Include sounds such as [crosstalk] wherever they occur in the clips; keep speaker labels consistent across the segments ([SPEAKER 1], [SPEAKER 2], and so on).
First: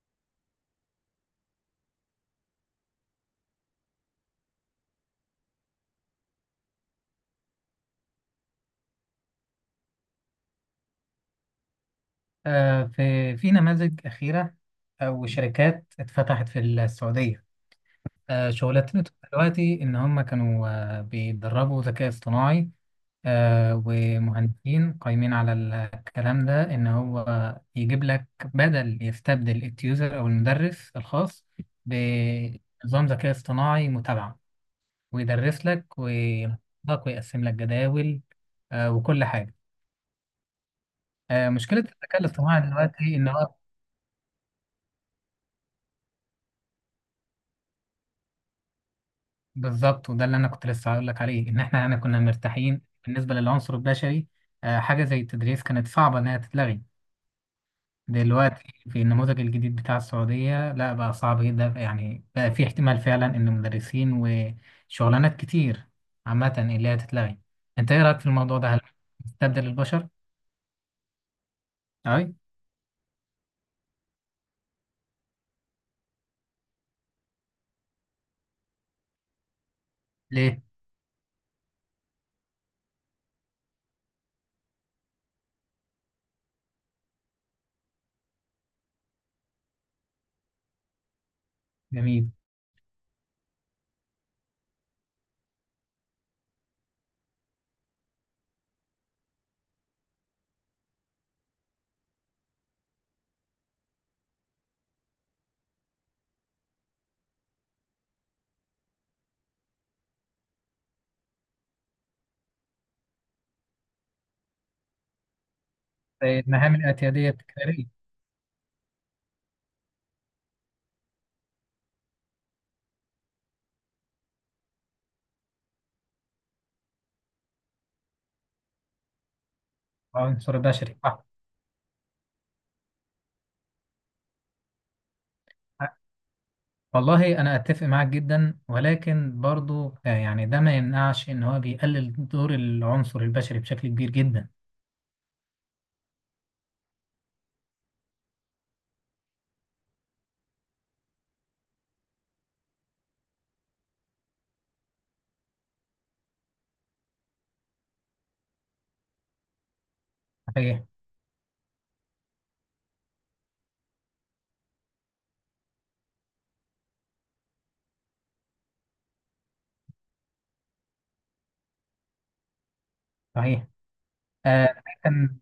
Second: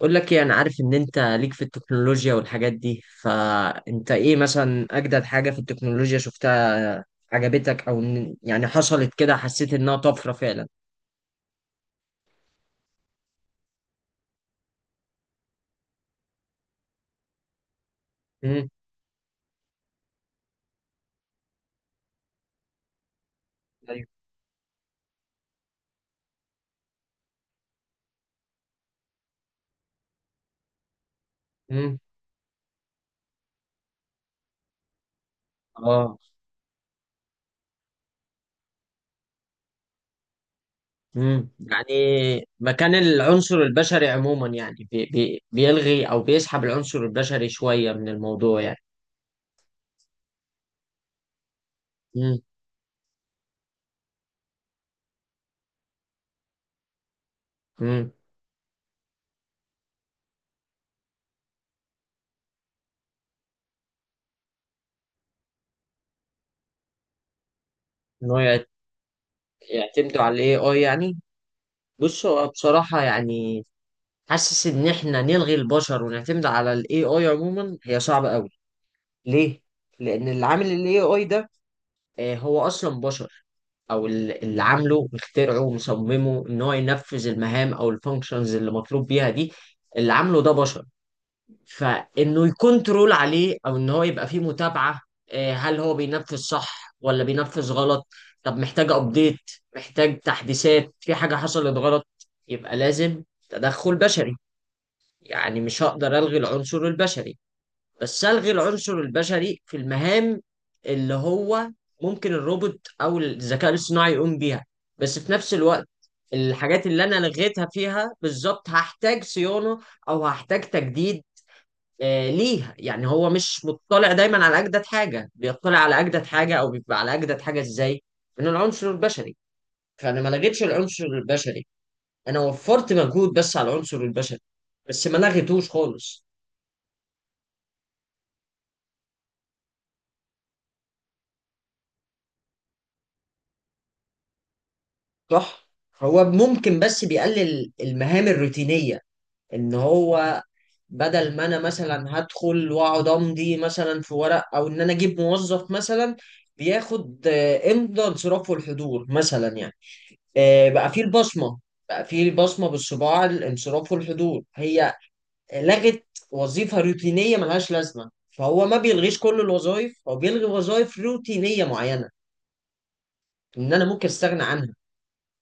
[SPEAKER 1] اقول لك ايه؟ انا عارف ان انت ليك في التكنولوجيا والحاجات دي، فانت ايه مثلا اجدد حاجة في التكنولوجيا شفتها عجبتك او يعني حصلت كده حسيت انها طفرة فعلا؟
[SPEAKER 2] في نماذج أخيرة أو شركات اتفتحت في السعودية.
[SPEAKER 1] امم.
[SPEAKER 2] شغلتنا دلوقتي إن هم كانوا بيدربوا ذكاء اصطناعي
[SPEAKER 1] ايوه.
[SPEAKER 2] ومهندسين قايمين على الكلام ده إن هو يجيب لك، بدل يستبدل التيوزر أو المدرس الخاص،
[SPEAKER 1] امم.
[SPEAKER 2] بنظام ذكاء اصطناعي متابعة، ويدرس لك
[SPEAKER 1] اه.
[SPEAKER 2] وينظم لك ويقسم لك جداول وكل حاجة.
[SPEAKER 1] امم.
[SPEAKER 2] مشكلة
[SPEAKER 1] يعني
[SPEAKER 2] الذكاء الاصطناعي
[SPEAKER 1] مكان
[SPEAKER 2] دلوقتي إن هو
[SPEAKER 1] العنصر البشري عموما، يعني بي بي بيلغي او بيسحب العنصر البشري شوية من الموضوع يعني.
[SPEAKER 2] بالظبط، وده اللي انا كنت لسه هقول لك عليه، ان احنا يعني كنا
[SPEAKER 1] امم.
[SPEAKER 2] مرتاحين بالنسبه للعنصر البشري. حاجه زي التدريس كانت صعبه انها تتلغي
[SPEAKER 1] امم.
[SPEAKER 2] دلوقتي. في النموذج الجديد بتاع السعوديه لا، بقى صعب جدا، يعني بقى في احتمال فعلا ان مدرسين وشغلانات كتير عامه اللي هي تتلغي. انت ايه رايك في
[SPEAKER 1] ان هو
[SPEAKER 2] الموضوع ده؟ هل تستبدل البشر؟
[SPEAKER 1] يعتمدوا على الاي اي يعني.
[SPEAKER 2] اي.
[SPEAKER 1] بص، هو بصراحة يعني حاسس ان احنا نلغي البشر ونعتمد على الاي اي عموما هي صعبة قوي. ليه؟ لان اللي
[SPEAKER 2] ليه؟
[SPEAKER 1] عامل الاي اي ده، هو اصلا بشر. او اللي عامله مخترعه ومصممه ان هو ينفذ المهام او الفانكشنز اللي مطلوب بيها دي، اللي عامله ده بشر.
[SPEAKER 2] جميل.
[SPEAKER 1] فانه يكون ترول عليه او ان هو يبقى فيه متابعة، هل هو بينفذ صح ولا بينفذ غلط؟ طب محتاج ابديت، محتاج تحديثات في حاجة حصلت غلط، يبقى لازم تدخل بشري. يعني مش هقدر ألغي العنصر البشري، بس ألغي العنصر البشري في المهام اللي هو ممكن الروبوت أو الذكاء الاصطناعي يقوم بيها. بس في نفس الوقت،
[SPEAKER 2] زي المهام
[SPEAKER 1] الحاجات اللي أنا
[SPEAKER 2] الاتياديه
[SPEAKER 1] لغيتها
[SPEAKER 2] التكراريه.
[SPEAKER 1] فيها بالظبط هحتاج صيانة أو هحتاج تجديد ليها. يعني هو مش مطلع دايما على أجدد حاجة. بيطلع على أجدد حاجة أو بيبقى على أجدد حاجة إزاي؟ من العنصر البشري. فأنا ما
[SPEAKER 2] العنصر
[SPEAKER 1] لغيتش
[SPEAKER 2] البشري
[SPEAKER 1] العنصر
[SPEAKER 2] صح.
[SPEAKER 1] البشري، أنا وفرت مجهود بس على العنصر البشري بس ما لغيتوش خالص.
[SPEAKER 2] والله أنا أتفق معاك جدا، ولكن برضو يعني ده ما يمنعش إن هو بيقلل دور العنصر البشري بشكل كبير جدا.
[SPEAKER 1] صح. هو ممكن بس بيقلل المهام الروتينية، ان هو بدل ما انا مثلا هدخل واقعد امضي مثلا في ورق او ان انا اجيب موظف مثلا بياخد امضى انصراف والحضور مثلا يعني.
[SPEAKER 2] صحيح.
[SPEAKER 1] بقى فيه البصمة. بقى فيه البصمة بالصباع، الانصراف والحضور، هي لغت وظيفة روتينية ملهاش لازمة. فهو ما بيلغيش كل الوظائف، هو بيلغي وظائف روتينية معينة
[SPEAKER 2] صحيح.
[SPEAKER 1] ان انا ممكن استغنى
[SPEAKER 2] آه،
[SPEAKER 1] عنها.
[SPEAKER 2] ده كان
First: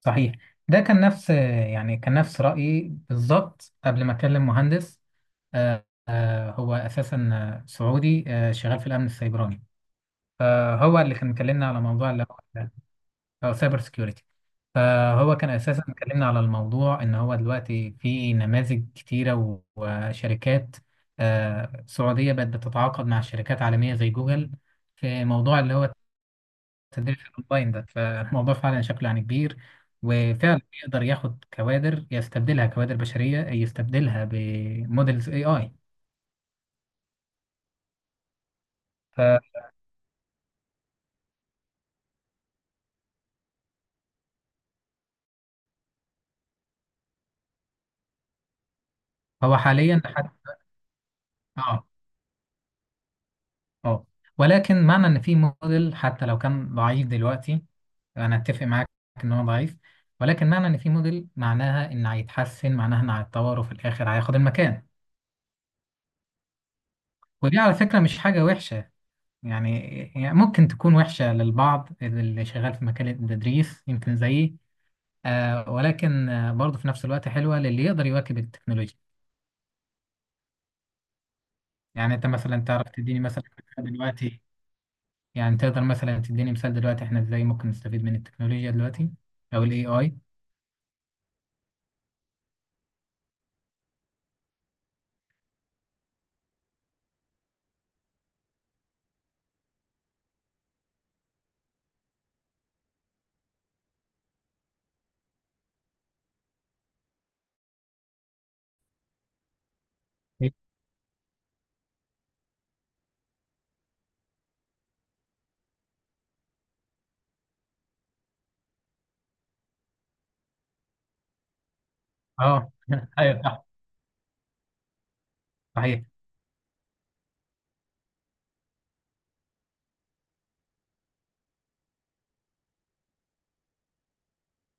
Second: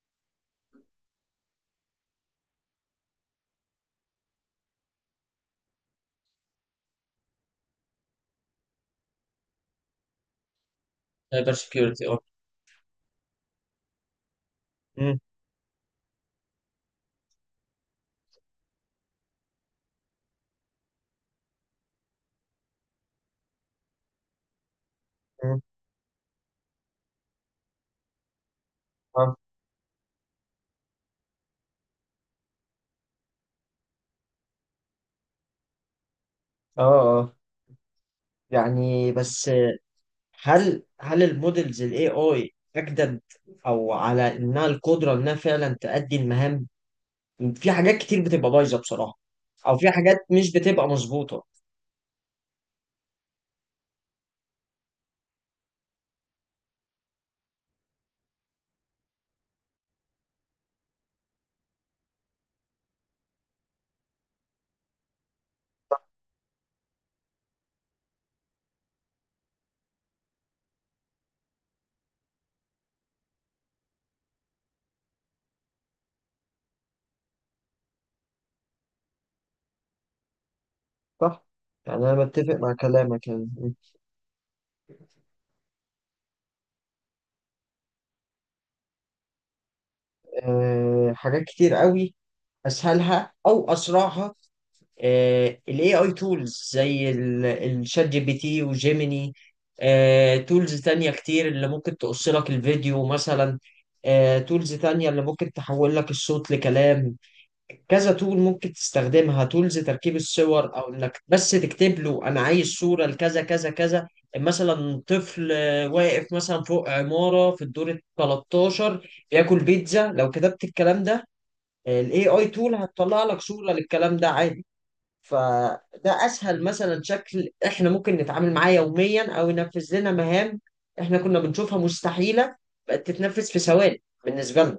[SPEAKER 2] صحيح. ده كان نفس يعني كان نفس رأيي بالظبط قبل ما أكلم مهندس. هو أساسا سعودي شغال في الأمن السيبراني. فهو اللي كان
[SPEAKER 1] سايبر
[SPEAKER 2] مكلمنا على موضوع
[SPEAKER 1] سكيورتي.
[SPEAKER 2] اللي هو او سايبر سكيورتي. فهو كان اساسا اتكلمنا على الموضوع، ان هو دلوقتي في نماذج كتيره وشركات سعوديه بقت بتتعاقد مع شركات عالميه زي جوجل في موضوع اللي هو التدريب الاونلاين ده. فالموضوع فعلا شكله يعني
[SPEAKER 1] اه.
[SPEAKER 2] كبير، وفعلا يقدر ياخد كوادر، يستبدلها كوادر بشريه، يستبدلها بموديلز اي اي.
[SPEAKER 1] اه. اه. يعني
[SPEAKER 2] فهو
[SPEAKER 1] بس، هل المودلز الاي اي اجدد او على انها القدره انها فعلا تأدي المهام؟ في حاجات كتير بتبقى بايظه بصراحه، او في
[SPEAKER 2] حاليا
[SPEAKER 1] حاجات
[SPEAKER 2] حتى،
[SPEAKER 1] مش بتبقى مظبوطه.
[SPEAKER 2] اه، اه، ولكن معنى ان في موديل، حتى لو كان ضعيف دلوقتي، انا اتفق معاك ان هو ضعيف، ولكن معنى ان في موديل معناها ان هيتحسن، معناها ان هيتطور، وفي الاخر هياخد المكان. ودي على فكره مش حاجه وحشه، يعني، ممكن تكون وحشه للبعض اللي شغال في مكان التدريس يمكن زيي. ولكن برضه في نفس الوقت حلوه للي يقدر يواكب التكنولوجيا.
[SPEAKER 1] صح. يعني انا
[SPEAKER 2] يعني انت
[SPEAKER 1] متفق
[SPEAKER 2] مثلا
[SPEAKER 1] مع
[SPEAKER 2] تعرف تديني
[SPEAKER 1] كلامك
[SPEAKER 2] مثلا
[SPEAKER 1] يعني.
[SPEAKER 2] دلوقتي، يعني تقدر مثلا تديني مثال دلوقتي احنا ازاي ممكن نستفيد من التكنولوجيا دلوقتي او الاي اي؟
[SPEAKER 1] حاجات كتير قوي. اسهلها او اسرعها ال AI tools زي الشات جي بي تي وجيميني. تولز تانية كتير اللي ممكن تقص لك الفيديو مثلا. تولز تانية اللي ممكن تحول لك الصوت لكلام. كذا تول ممكن تستخدمها، تولز تركيب الصور، او انك بس تكتب له انا عايز صورة لكذا كذا كذا. مثلا طفل واقف مثلا فوق عمارة في الدور ال 13 بياكل بيتزا، لو كتبت الكلام ده الاي اي
[SPEAKER 2] اه
[SPEAKER 1] تول
[SPEAKER 2] [laughs]
[SPEAKER 1] هتطلع لك
[SPEAKER 2] ايوه صح.
[SPEAKER 1] صورة للكلام ده عادي.
[SPEAKER 2] صحيح.
[SPEAKER 1] فده اسهل مثلا شكل احنا ممكن نتعامل معاه يوميا او ينفذ لنا مهام. احنا كنا بنشوفها مستحيله، بقت تتنفذ في ثواني بالنسبه لنا.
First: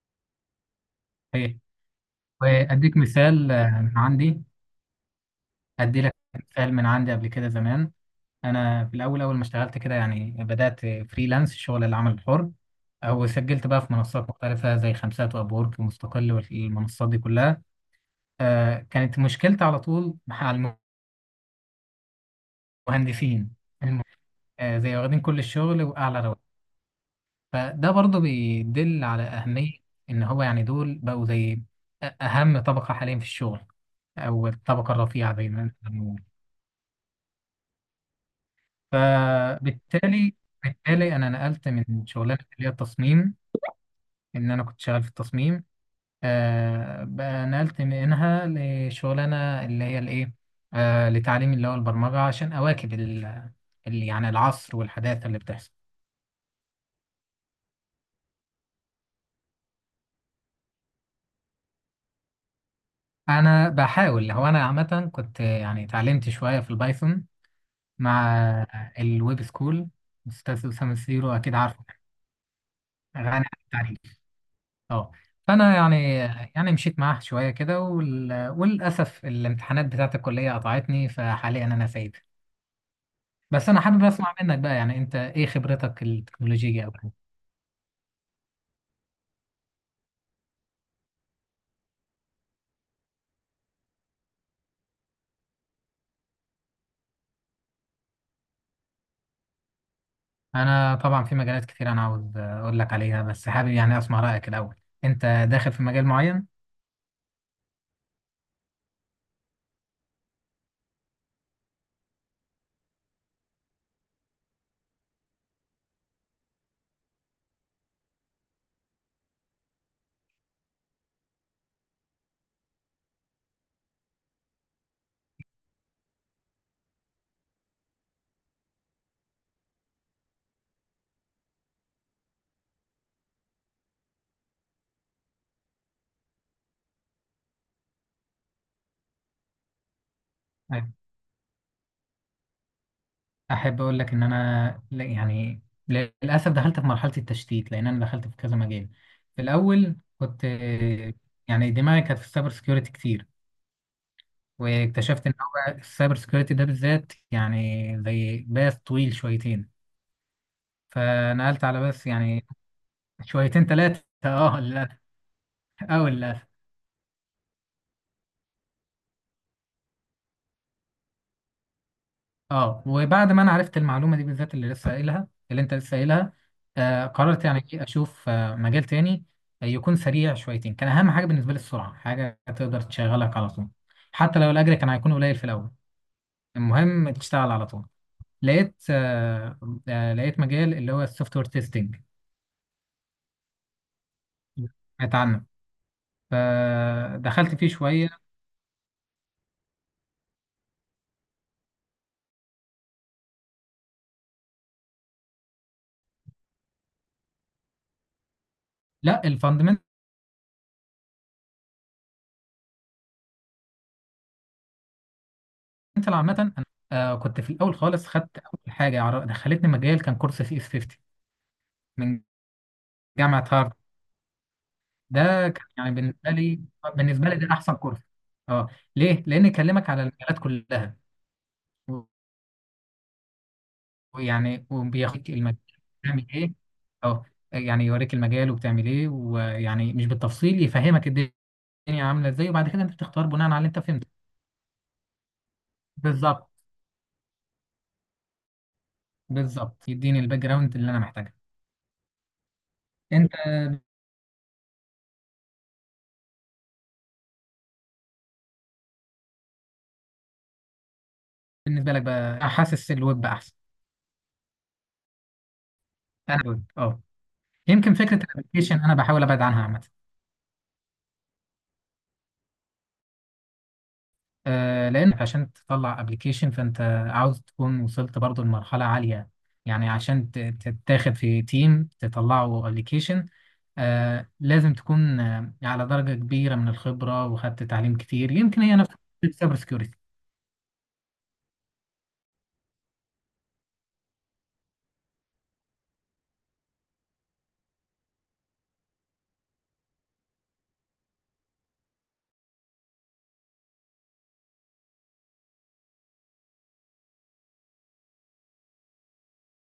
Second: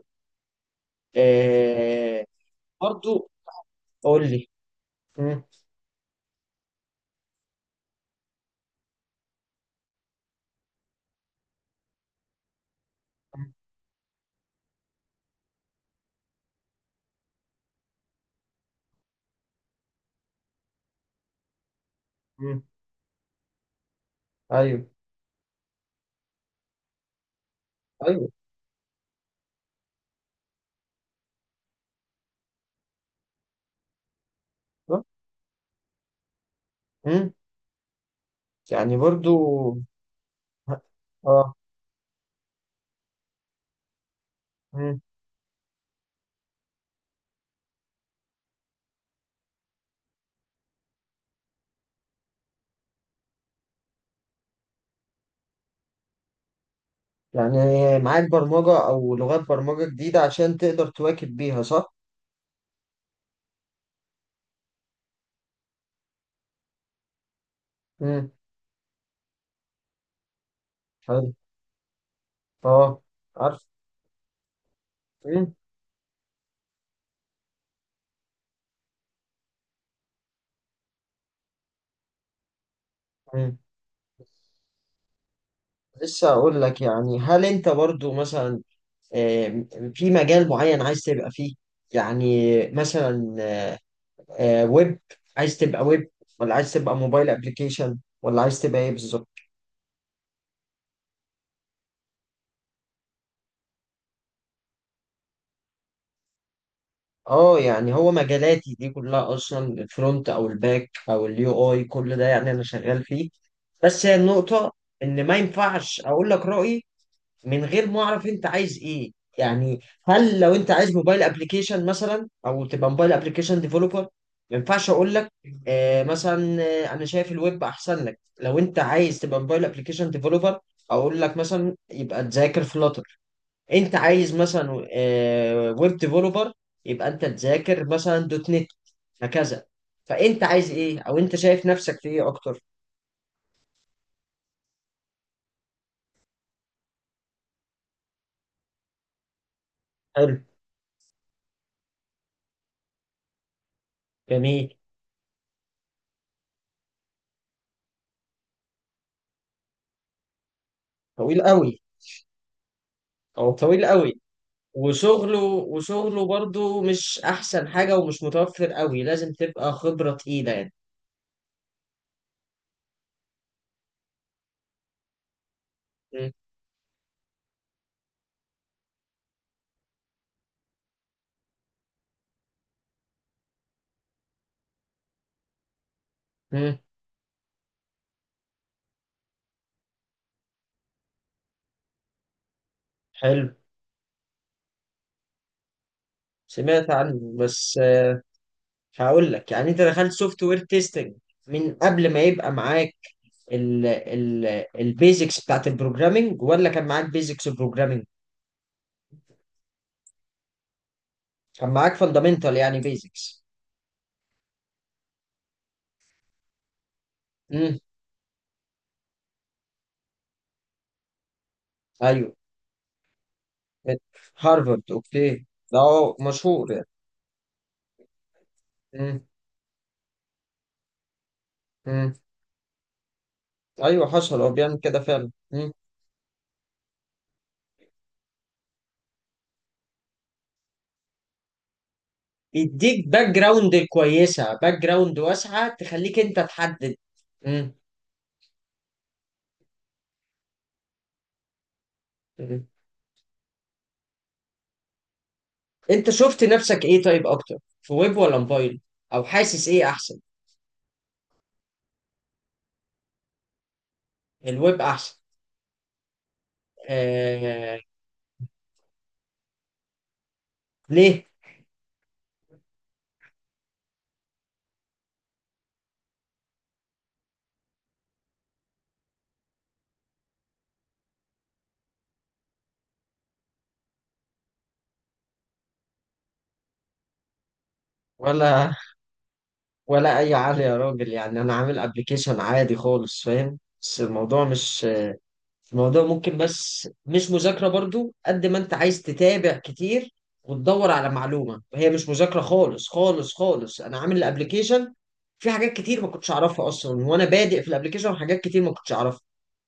[SPEAKER 2] صحيح.
[SPEAKER 1] آه.
[SPEAKER 2] وأديك
[SPEAKER 1] برضو.
[SPEAKER 2] مثال من
[SPEAKER 1] قول
[SPEAKER 2] عندي.
[SPEAKER 1] لي. مم.
[SPEAKER 2] أدي لك مثال من عندي قبل كده زمان. أنا في الأول، أول ما اشتغلت كده يعني، بدأت فريلانس شغل العمل الحر، أو سجلت بقى في منصات مختلفة زي خمسات وأبورك ومستقل والمنصات دي كلها. كانت مشكلتي على طول مع
[SPEAKER 1] مم.
[SPEAKER 2] المهندسين. الم-
[SPEAKER 1] ايوه.
[SPEAKER 2] زي واخدين كل الشغل وأعلى رواتب. فده برضه
[SPEAKER 1] ايوه.
[SPEAKER 2] بيدل على أهمية إن هو، يعني دول بقوا زي أهم طبقة حاليا في الشغل، أو الطبقة الرفيعة دايما.
[SPEAKER 1] مم. يعني برضو.
[SPEAKER 2] فبالتالي، انا
[SPEAKER 1] اه.
[SPEAKER 2] نقلت من شغلانه اللي هي التصميم، ان انا كنت
[SPEAKER 1] مم.
[SPEAKER 2] شغال في التصميم بقى، نقلت منها لشغلانه اللي هي الايه، لتعليم اللي هو البرمجه، عشان اواكب يعني العصر والحداثه اللي بتحصل.
[SPEAKER 1] يعني معاك برمجه او لغات برمجه جديده عشان تقدر تواكب بيها صح؟
[SPEAKER 2] انا بحاول، هو انا عامه كنت يعني اتعلمت شويه في البايثون
[SPEAKER 1] مم.
[SPEAKER 2] مع الويب سكول. استاذ اسامه سيرو
[SPEAKER 1] حلو.
[SPEAKER 2] اكيد عارفه،
[SPEAKER 1] اه.
[SPEAKER 2] غني عن
[SPEAKER 1] عارف.
[SPEAKER 2] التعريف. اه.
[SPEAKER 1] مم.
[SPEAKER 2] فانا يعني، يعني مشيت معاه شويه كده وللاسف الامتحانات بتاعت الكليه قطعتني، فحاليا انا سايب.
[SPEAKER 1] مم.
[SPEAKER 2] بس انا حابب اسمع منك بقى، يعني انت ايه خبرتك
[SPEAKER 1] لسه اقول لك.
[SPEAKER 2] التكنولوجيه او كده؟
[SPEAKER 1] يعني هل انت برضو مثلا آه، في مجال معين عايز تبقى فيه؟ يعني مثلا ويب، عايز تبقى ويب ولا عايز تبقى موبايل ابلكيشن ولا عايز تبقى ايه بالظبط؟
[SPEAKER 2] انا طبعا في مجالات كتير انا عاوز اقول لك عليها، بس حابب يعني اسمع رايك الاول. انت داخل في مجال معين؟
[SPEAKER 1] اه، يعني هو مجالاتي دي كلها اصلا، الفرونت او الباك او اليو اي، كل ده يعني انا شغال فيه. بس هي النقطة ان ما ينفعش اقول لك رأيي من غير ما اعرف انت عايز ايه. يعني هل لو انت عايز موبايل ابلكيشن مثلا او تبقى موبايل ابلكيشن ديفلوبر، ما ينفعش اقول لك مثلا انا شايف الويب احسن لك. لو انت عايز تبقى موبايل ابلكيشن ديفلوبر، اقول لك مثلا يبقى تذاكر فلاتر. انت عايز مثلا ويب ديفلوبر، يبقى انت تذاكر مثلا دوت نت. هكذا. فانت عايز
[SPEAKER 2] أيوة.
[SPEAKER 1] ايه او انت شايف نفسك في ايه اكتر؟
[SPEAKER 2] احب اقول لك ان انا يعني للاسف دخلت في مرحله التشتيت، لان انا دخلت في كذا مجال. في الاول
[SPEAKER 1] حلو.
[SPEAKER 2] كنت، يعني دماغي كانت في السايبر سكيورتي كتير،
[SPEAKER 1] جميل.
[SPEAKER 2] واكتشفت ان هو السايبر سكيورتي ده بالذات يعني زي باث طويل شويتين.
[SPEAKER 1] طويل
[SPEAKER 2] فنقلت
[SPEAKER 1] قوي.
[SPEAKER 2] على باث يعني
[SPEAKER 1] او
[SPEAKER 2] شويتين
[SPEAKER 1] طويل
[SPEAKER 2] ثلاثه،
[SPEAKER 1] قوي،
[SPEAKER 2] اه للاسف،
[SPEAKER 1] وشغله
[SPEAKER 2] او
[SPEAKER 1] وشغله
[SPEAKER 2] للاسف.
[SPEAKER 1] برضه مش احسن حاجة ومش متوفر قوي، لازم تبقى خبرة تقيلة يعني.
[SPEAKER 2] اه وبعد ما انا عرفت المعلومه دي بالذات، اللي لسه قايلها، اللي انت لسه
[SPEAKER 1] مم.
[SPEAKER 2] قايلها، قررت يعني إيه، اشوف مجال تاني يكون سريع شويتين. كان اهم حاجه بالنسبه لي السرعه، حاجه تقدر تشغلك على طول، حتى لو الاجر كان هيكون قليل في الاول،
[SPEAKER 1] مم.
[SPEAKER 2] المهم تشتغل على طول. لقيت لقيت مجال اللي هو السوفت وير تيستنج.
[SPEAKER 1] حلو.
[SPEAKER 2] سمعت عنه،
[SPEAKER 1] سمعت عنه
[SPEAKER 2] فدخلت فيه
[SPEAKER 1] بس
[SPEAKER 2] شويه.
[SPEAKER 1] هقول لك يعني، انت دخلت سوفت وير تيستنج من قبل ما يبقى معاك ال ال البيزكس بتاعت البروجرامينج ولا كان معاك بيزكس بروجرامينج؟
[SPEAKER 2] لا، الفاندمنتال.
[SPEAKER 1] كان معاك فاندامنتال يعني بيزكس.
[SPEAKER 2] عامه انا كنت في الاول
[SPEAKER 1] امم.
[SPEAKER 2] خالص، خدت اول حاجه دخلتني مجال، كان كورس سي اس 50 من
[SPEAKER 1] ايوه.
[SPEAKER 2] جامعه هارفارد.
[SPEAKER 1] هارفارد. اوكي.
[SPEAKER 2] ده كان
[SPEAKER 1] ده
[SPEAKER 2] يعني
[SPEAKER 1] هو
[SPEAKER 2] بالنسبه لي،
[SPEAKER 1] مشهور يعني.
[SPEAKER 2] بالنسبه لي ده احسن كورس. اه. ليه؟ لان يكلمك على المجالات كلها و-
[SPEAKER 1] امم. ايوه حصل، هو
[SPEAKER 2] ويعني
[SPEAKER 1] بيعمل كده فعلا.
[SPEAKER 2] وبياخدك المجال بتعمل ايه. اه، يعني يوريك المجال وبتعمل ايه، ويعني مش بالتفصيل يفهمك الدنيا عامله ازاي، وبعد كده انت
[SPEAKER 1] يديك
[SPEAKER 2] بتختار
[SPEAKER 1] باك
[SPEAKER 2] بناء على اللي انت
[SPEAKER 1] جراوند
[SPEAKER 2] فهمته.
[SPEAKER 1] كويسة، باك جراوند واسعة تخليك انت
[SPEAKER 2] بالظبط.
[SPEAKER 1] تحدد. مم.
[SPEAKER 2] بالظبط، يديني الباك جراوند اللي انا محتاجها.
[SPEAKER 1] مم.
[SPEAKER 2] انت،
[SPEAKER 1] انت شفت نفسك ايه طيب اكتر، في ويب ولا موبايل؟ او حاسس ايه احسن؟
[SPEAKER 2] بالنسبه لك بقى حاسس الويب بقى احسن؟
[SPEAKER 1] الويب احسن.
[SPEAKER 2] انا الويب اه.
[SPEAKER 1] آه...
[SPEAKER 2] يمكن فكره الابلكيشن انا بحاول ابعد عنها عامه.
[SPEAKER 1] ليه؟
[SPEAKER 2] لان عشان تطلع ابلكيشن فانت عاوز تكون وصلت برضو لمرحله عاليه، يعني عشان تتاخد في تيم تطلعوا ابلكيشن لازم تكون على درجه كبيره من الخبره وخدت تعليم كتير، يمكن
[SPEAKER 1] ولا
[SPEAKER 2] هي نفس السايبر سكيورتي.
[SPEAKER 1] ولا اي عالي يا راجل، يعني انا عامل ابلكيشن عادي خالص فاهم، بس الموضوع مش، الموضوع ممكن بس مش مذاكرة برضو قد ما انت عايز تتابع كتير وتدور على معلومة، هي مش مذاكرة خالص خالص خالص. انا عامل الابليكيشن، في حاجات كتير ما كنتش اعرفها اصلا وانا بادئ في الابليكيشن، حاجات كتير ما كنتش اعرفها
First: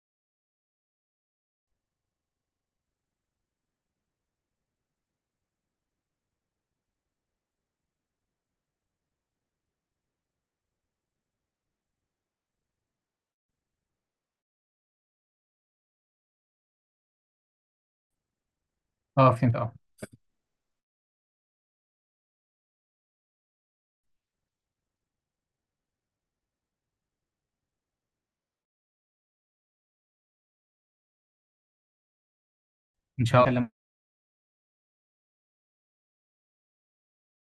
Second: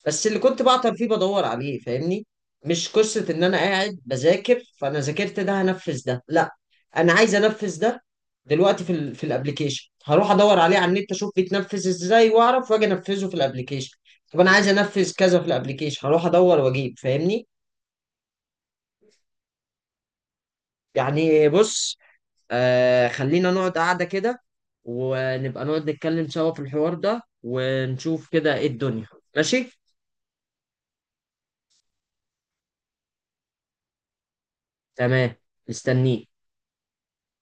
[SPEAKER 1] بس اللي كنت بعطل فيه بدور عليه، فاهمني؟ مش قصة ان انا قاعد بذاكر، فانا ذاكرت ده هنفذ ده، لا. انا عايز انفذ ده دلوقتي في ال في الابليكيشن، هروح ادور عليه على النت اشوف بيتنفذ ازاي واعرف واجي انفذه في الابليكيشن. طب انا عايز انفذ كذا في الابليكيشن، هروح ادور واجيب، فاهمني؟
[SPEAKER 2] اه فهمت. اه.
[SPEAKER 1] يعني بص، خلينا نقعد قعده كده ونبقى نقعد نتكلم سوا في الحوار ده ونشوف كده ايه الدنيا. ماشي.
[SPEAKER 2] ان شاء الله.
[SPEAKER 1] تمام. مستنيك.